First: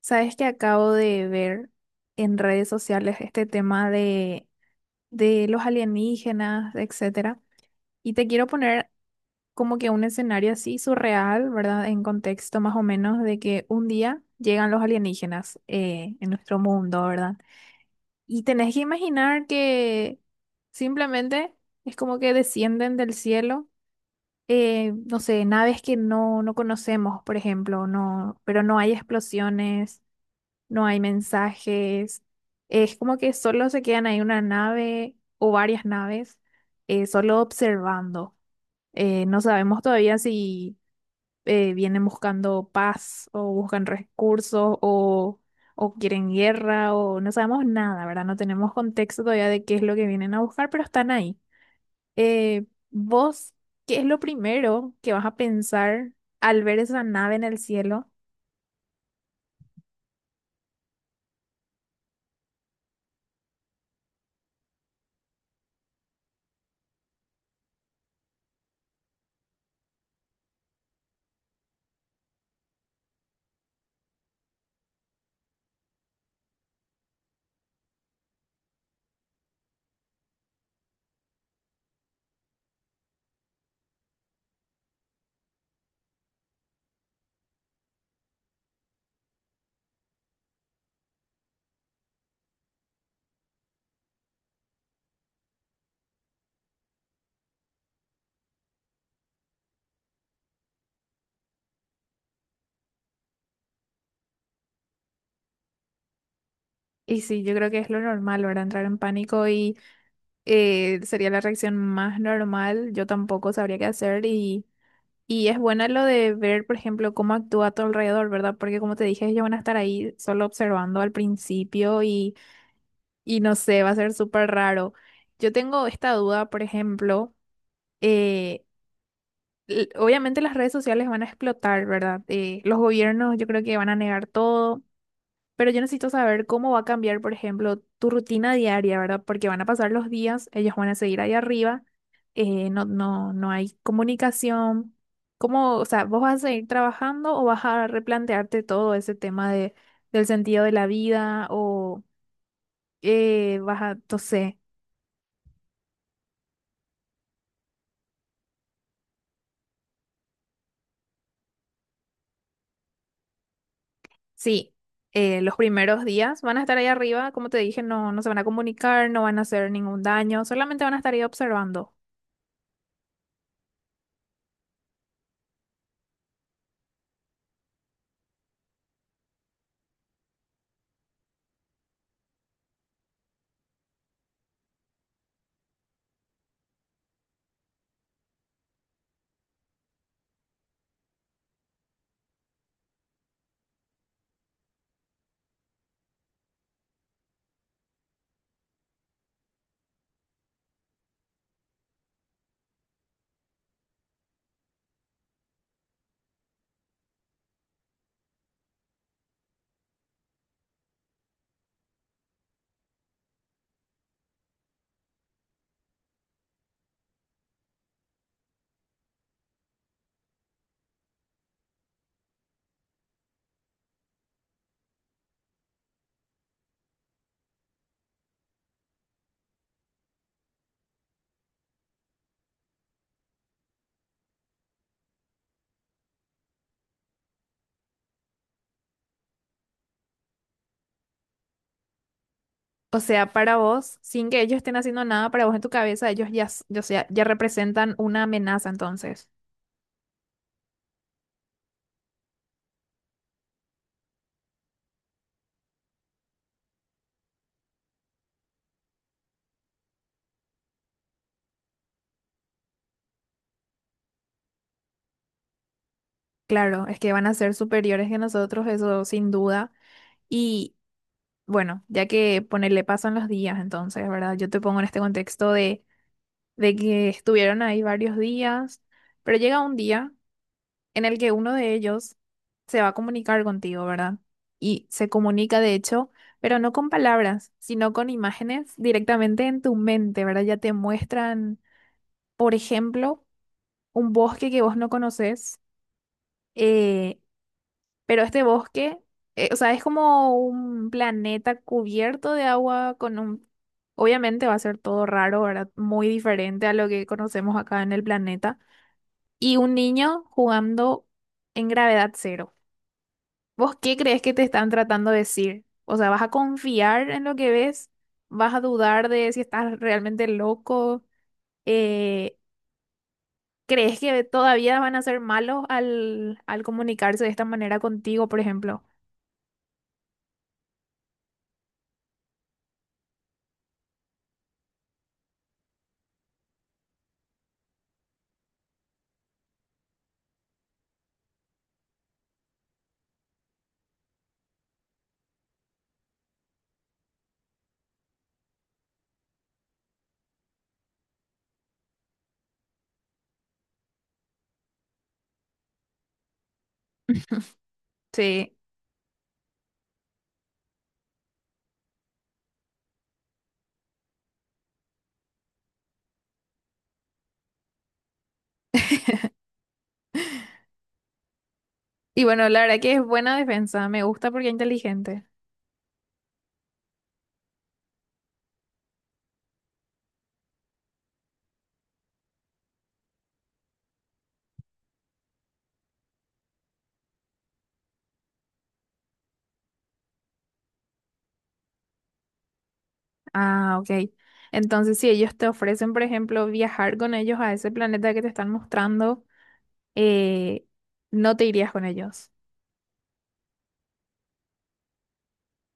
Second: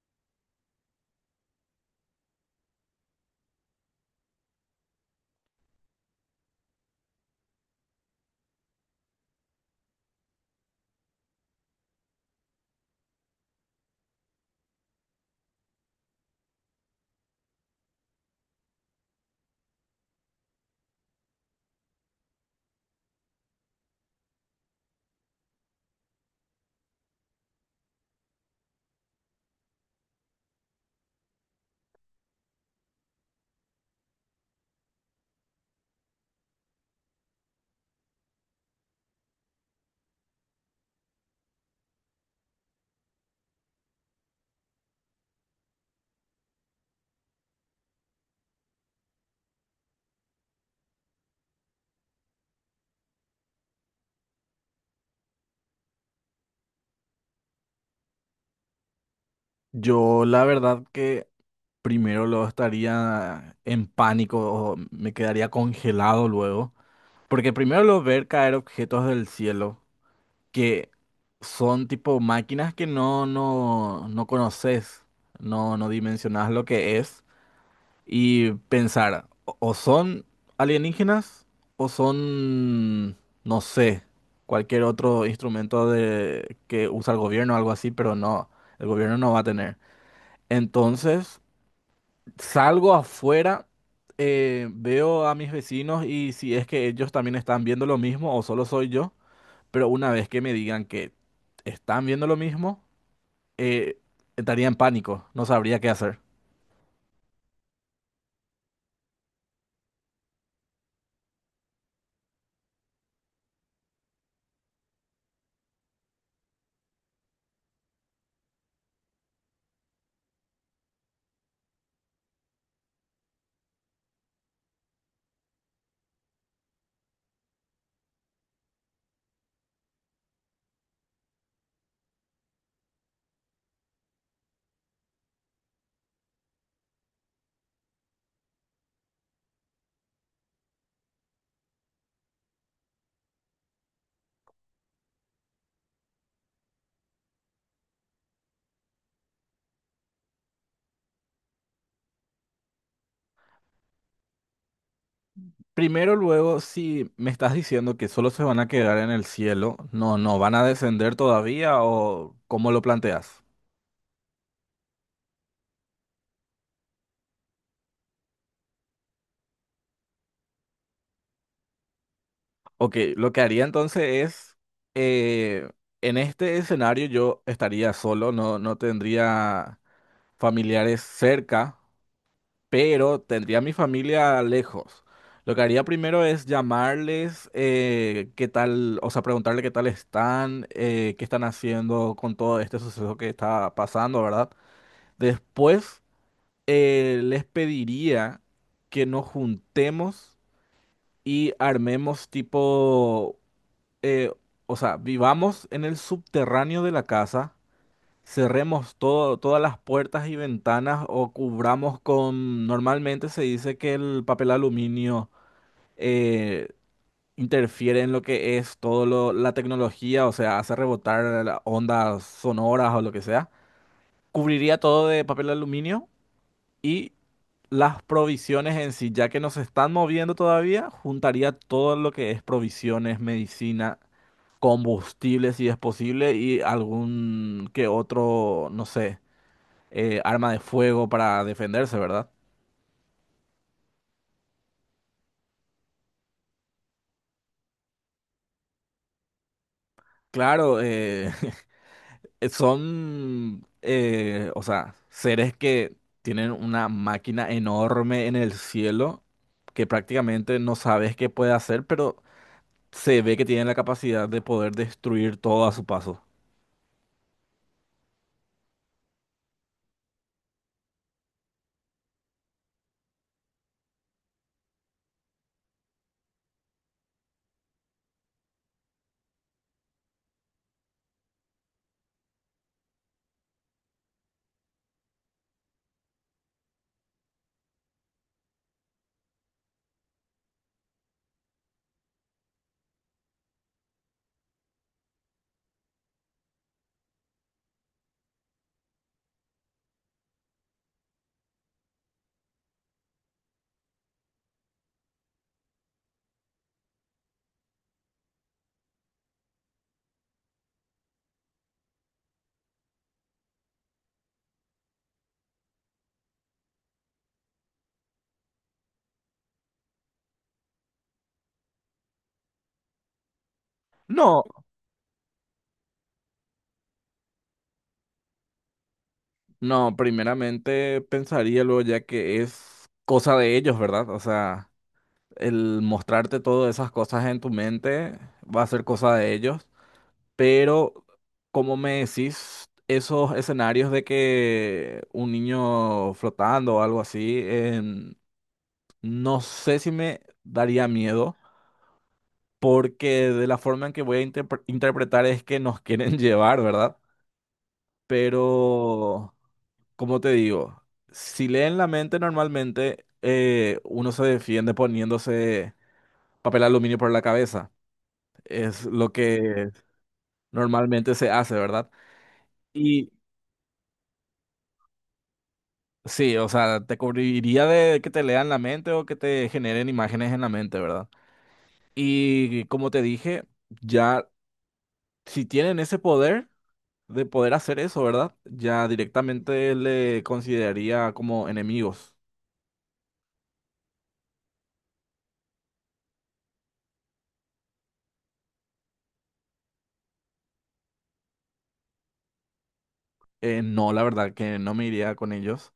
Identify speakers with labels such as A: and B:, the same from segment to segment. A: Sabes que acabo de ver en redes sociales este tema de los alienígenas, etcétera. Y te quiero poner como que un escenario así surreal, ¿verdad? En contexto más o menos de que un día llegan los alienígenas en nuestro mundo, ¿verdad? Y tenés que imaginar que simplemente es como que descienden del cielo, no sé, naves que no conocemos, por ejemplo, no, pero no hay explosiones, no hay mensajes, es como que solo se quedan ahí una nave o varias naves, solo observando. No sabemos todavía si vienen buscando paz o buscan recursos o quieren guerra o no sabemos nada, ¿verdad? No tenemos contexto todavía de qué es lo que vienen a buscar, pero están ahí. Eh, ¿Vos qué es lo primero que vas a pensar al ver esa nave en el cielo?
B: Yo la verdad que primero lo estaría en pánico o me quedaría congelado luego, porque primero lo ver caer objetos del cielo que son tipo máquinas que no conoces, no dimensionas lo que es y pensar o son alienígenas o son no sé, cualquier otro instrumento de que usa el gobierno o algo así, pero no, el gobierno no va a tener. Entonces salgo afuera, veo a mis vecinos y si es que ellos también están viendo lo mismo o solo soy yo, pero una vez que me digan que están viendo lo mismo, eh, estaría en pánico, no sabría qué hacer.
A: Y sí, yo creo que es lo normal, ¿verdad? Entrar en pánico y sería la reacción más normal, yo tampoco sabría qué hacer y es buena lo de ver, por ejemplo, cómo actúa a tu alrededor, ¿verdad? Porque como te dije, ellos van a estar ahí solo observando al principio y no sé, va a ser súper raro. Yo tengo esta duda, por ejemplo, eh, obviamente las redes sociales van a explotar, ¿verdad? Los gobiernos yo creo que van a negar todo. Pero yo necesito saber cómo va a cambiar, por ejemplo, tu rutina diaria, ¿verdad? Porque van a pasar los días, ellos van a seguir ahí arriba, no hay comunicación. ¿Cómo, o sea, vos vas a seguir trabajando o vas a replantearte todo ese tema del sentido de la vida o vas a, no sé,
B: Primero, luego, si me estás diciendo que solo se van a quedar en el cielo, no, no, ¿van a descender todavía o cómo lo planteas?
A: sí, los primeros días van a estar ahí arriba, como te dije, no se van a comunicar, no van a hacer ningún daño, solamente van a estar ahí observando.
B: Ok, lo que haría entonces es, eh, en este escenario yo estaría solo, no, no tendría familiares cerca, pero tendría a mi familia lejos. Lo que haría primero es llamarles, qué tal, o sea, preguntarle qué tal están, qué están haciendo con todo este suceso que está pasando, ¿verdad? Después, les pediría que nos juntemos y armemos tipo, eh, o sea, vivamos en el subterráneo de la casa. Cerremos todo, todas las puertas y ventanas o cubramos con… Normalmente se dice que el papel aluminio eh, interfiere en lo que es la tecnología, o sea, hace rebotar ondas sonoras o lo que sea. Cubriría todo de papel aluminio y las provisiones en sí, ya que nos están moviendo todavía, juntaría todo lo que es provisiones, medicina, combustible si es posible y algún que otro, no sé, arma de fuego para defenderse, ¿verdad?
A: O sea, para vos, sin que ellos estén haciendo nada, para vos en tu cabeza, ellos ya, o sea, ya representan una amenaza entonces.
B: Claro, son, o sea, seres que tienen una máquina enorme en el cielo que prácticamente no sabes qué puede hacer, pero se ve que tienen la capacidad de poder destruir todo a su paso.
A: Claro, es que van a ser superiores que nosotros, eso sin duda. Y bueno, ya que ponerle pasan los días entonces, ¿verdad? Yo te pongo en este contexto de que estuvieron ahí varios días, pero llega un día en el que uno de ellos se va a comunicar contigo, ¿verdad? Y se comunica, de hecho, pero no con palabras, sino con imágenes directamente en tu mente, ¿verdad? Ya te muestran, por ejemplo, un bosque que vos no conoces, eh, pero este bosque, o sea, es como un planeta cubierto de agua con un... Obviamente va a ser todo raro, ¿verdad? Muy diferente a lo que conocemos acá en el planeta. Y un niño jugando en gravedad cero. ¿Vos qué crees que te están tratando de decir? O sea, ¿vas a confiar en lo que ves? ¿Vas a dudar de si estás realmente loco? Eh, ¿Crees que
B: No,
A: todavía van a ser malos al comunicarse de esta manera contigo, por ejemplo?
B: no, primeramente pensaría luego ya que es cosa de ellos, ¿verdad? O sea, el mostrarte todas esas cosas en tu mente va a ser cosa de ellos. Pero, como me decís, esos escenarios de que un niño flotando o algo así, no sé si me daría miedo, porque de la forma en que voy a interpretar es que nos quieren llevar, ¿verdad?
A: Sí.
B: Pero, como te digo, si leen la mente normalmente, uno se defiende poniéndose papel aluminio por la cabeza. Es lo que normalmente se hace, ¿verdad?
A: Y bueno, la verdad que es buena defensa. Me gusta porque es inteligente.
B: Sí, o sea, te cubriría de que te lean la mente o que te generen imágenes en la mente, ¿verdad? Y como te dije, ya si tienen ese poder de poder hacer eso, ¿verdad? Ya directamente le consideraría como enemigos.
A: Ah, ok. Entonces, si ellos te ofrecen, por ejemplo, viajar con ellos a ese planeta que te están mostrando, eh, no te irías con ellos.
B: No, la verdad que no me iría con ellos.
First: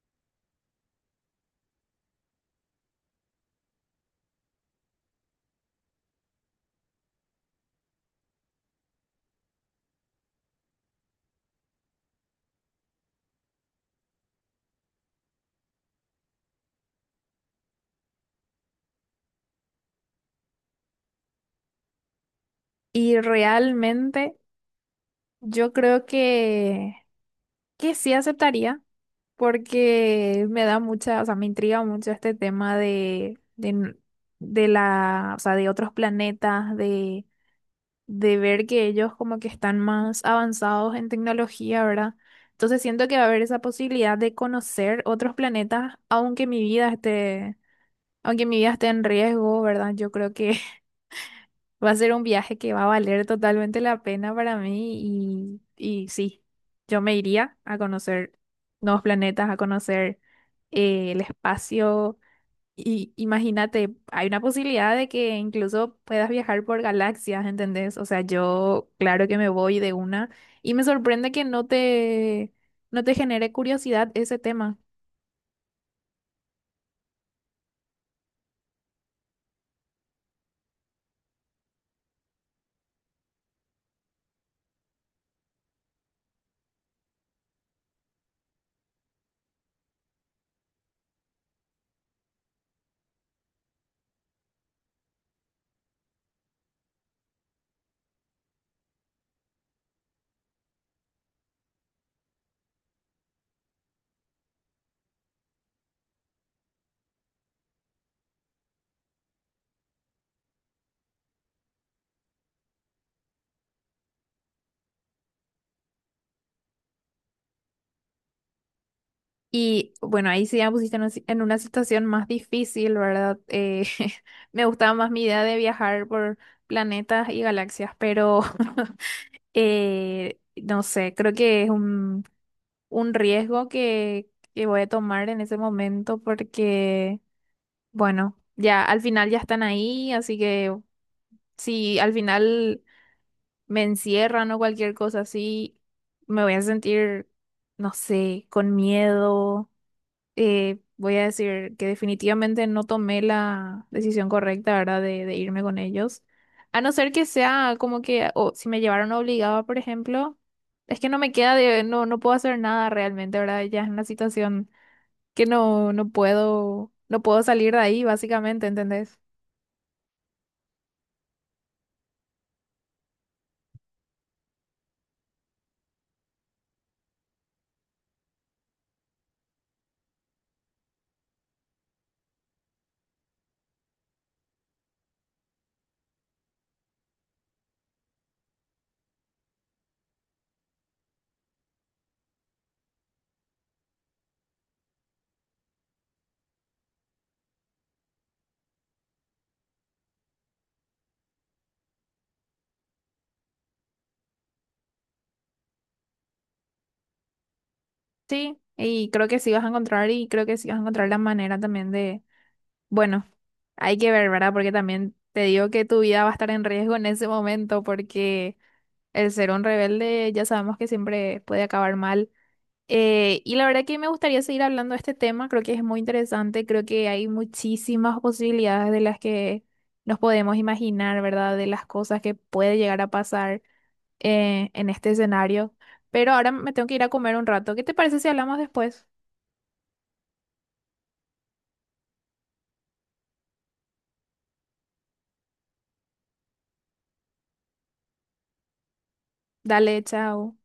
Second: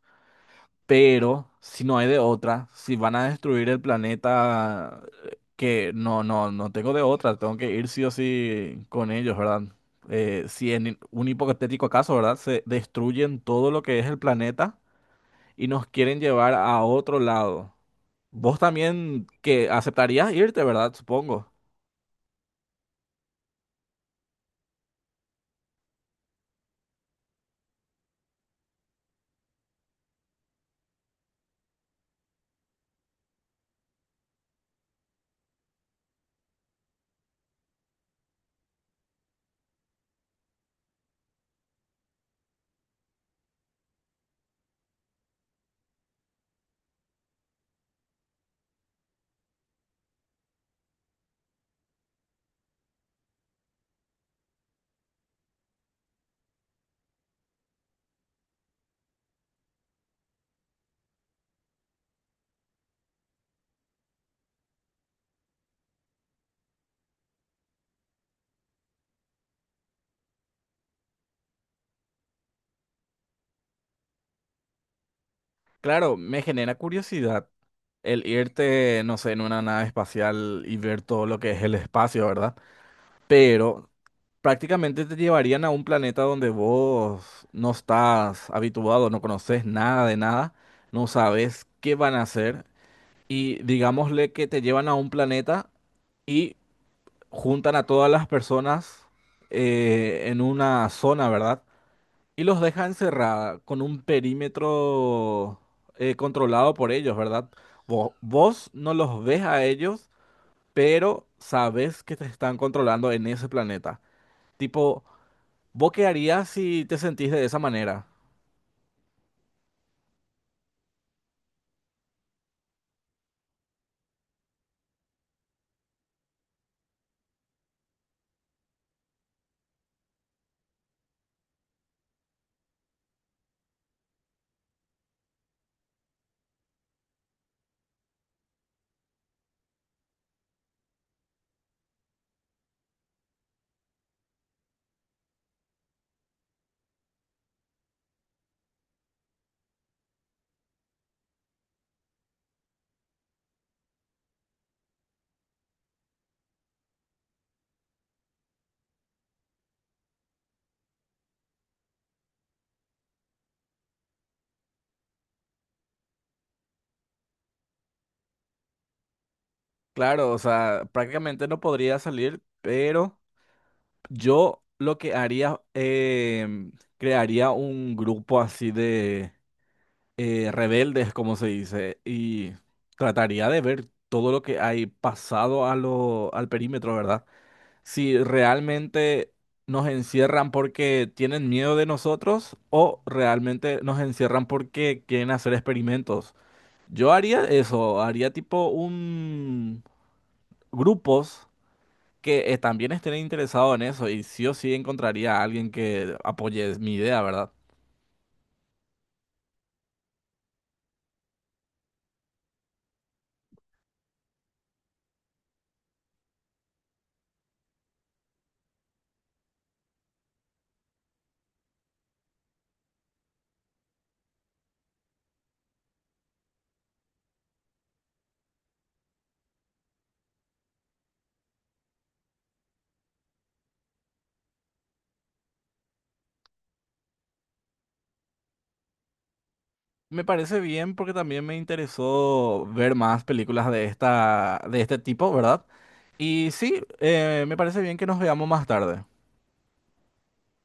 B: Pero si no hay de otra, si van a destruir el planeta, que no, no, no tengo de otra, tengo que ir sí o sí con ellos, ¿verdad? Si en un hipotético caso, ¿verdad? Se destruyen todo lo que es el planeta y nos quieren llevar a otro lado. Vos también que aceptarías irte, ¿verdad? Supongo.
A: Y realmente... Yo creo que sí aceptaría, porque me da mucha, o sea, me intriga mucho este tema de la, o sea, de otros planetas, de ver que ellos como que están más avanzados en tecnología, ¿verdad? Entonces siento que va a haber esa posibilidad de conocer otros planetas, aunque mi vida esté, aunque mi vida esté en riesgo, ¿verdad? Yo creo que va a ser un viaje que va a valer totalmente la pena para mí y sí, yo me iría a conocer nuevos planetas, a conocer el espacio. Y imagínate, hay una posibilidad de que incluso puedas viajar por galaxias, ¿entendés? O sea, yo claro que me voy de una y me sorprende que no no te genere curiosidad ese tema.
B: Claro, me genera curiosidad el irte, no sé, en una nave espacial y ver todo lo que es el espacio, ¿verdad? Pero prácticamente te llevarían a un planeta donde vos no estás habituado, no conoces nada de nada, no sabes qué van a hacer y digámosle que te llevan a un planeta y juntan a todas las personas, en una zona, ¿verdad? Y los dejan encerrada con un perímetro, controlado por ellos, ¿verdad? Vos no los ves a ellos, pero sabes que te están controlando en ese planeta. Tipo… ¿Vos qué harías si te sentís de esa manera?
A: Y bueno, ahí sí ya me pusiste en, una si- en una situación más difícil, ¿verdad? Me gustaba más mi idea de viajar por planetas y galaxias, pero no sé, creo que es un riesgo que voy a tomar en ese momento porque, bueno, ya al final ya están ahí, así que si al final me encierran o cualquier cosa así, me voy a sentir, no sé, con miedo. Voy a decir que definitivamente no tomé la decisión correcta, ¿verdad? De irme con ellos. A no ser que sea como que, o si me llevaron obligada, por ejemplo, es que no me queda de, no puedo hacer nada realmente, ¿verdad? Ya es una situación que no puedo, no puedo salir de ahí, básicamente, ¿entendés?
B: Claro, o sea, prácticamente no podría salir, pero yo lo que haría, em, crearía un grupo así de rebeldes, como se dice, y trataría de ver todo lo que hay pasado a lo, al perímetro, ¿verdad? Si realmente nos encierran porque tienen miedo de nosotros o realmente nos encierran porque quieren hacer experimentos. Yo haría eso, haría tipo un grupos que también estén interesados en eso y sí o sí encontraría a alguien que apoye mi idea, ¿verdad?
A: Sí, y creo que sí vas a encontrar, y creo que sí vas a encontrar la manera también de, bueno, hay que ver, ¿verdad? Porque también te digo que tu vida va a estar en riesgo en ese momento, porque el ser un rebelde ya sabemos que siempre puede acabar mal. Y la verdad que me gustaría seguir hablando de este tema, creo que es muy interesante, creo que hay muchísimas posibilidades de las que nos podemos imaginar, ¿verdad? De las cosas que puede llegar a pasar en este escenario. Pero ahora me tengo que ir a comer un rato. ¿Qué te parece si hablamos después?
B: Me parece bien porque también me interesó ver más películas de esta, de este tipo, ¿verdad? Y sí, me parece bien que nos veamos más tarde.
A: Dale, chao.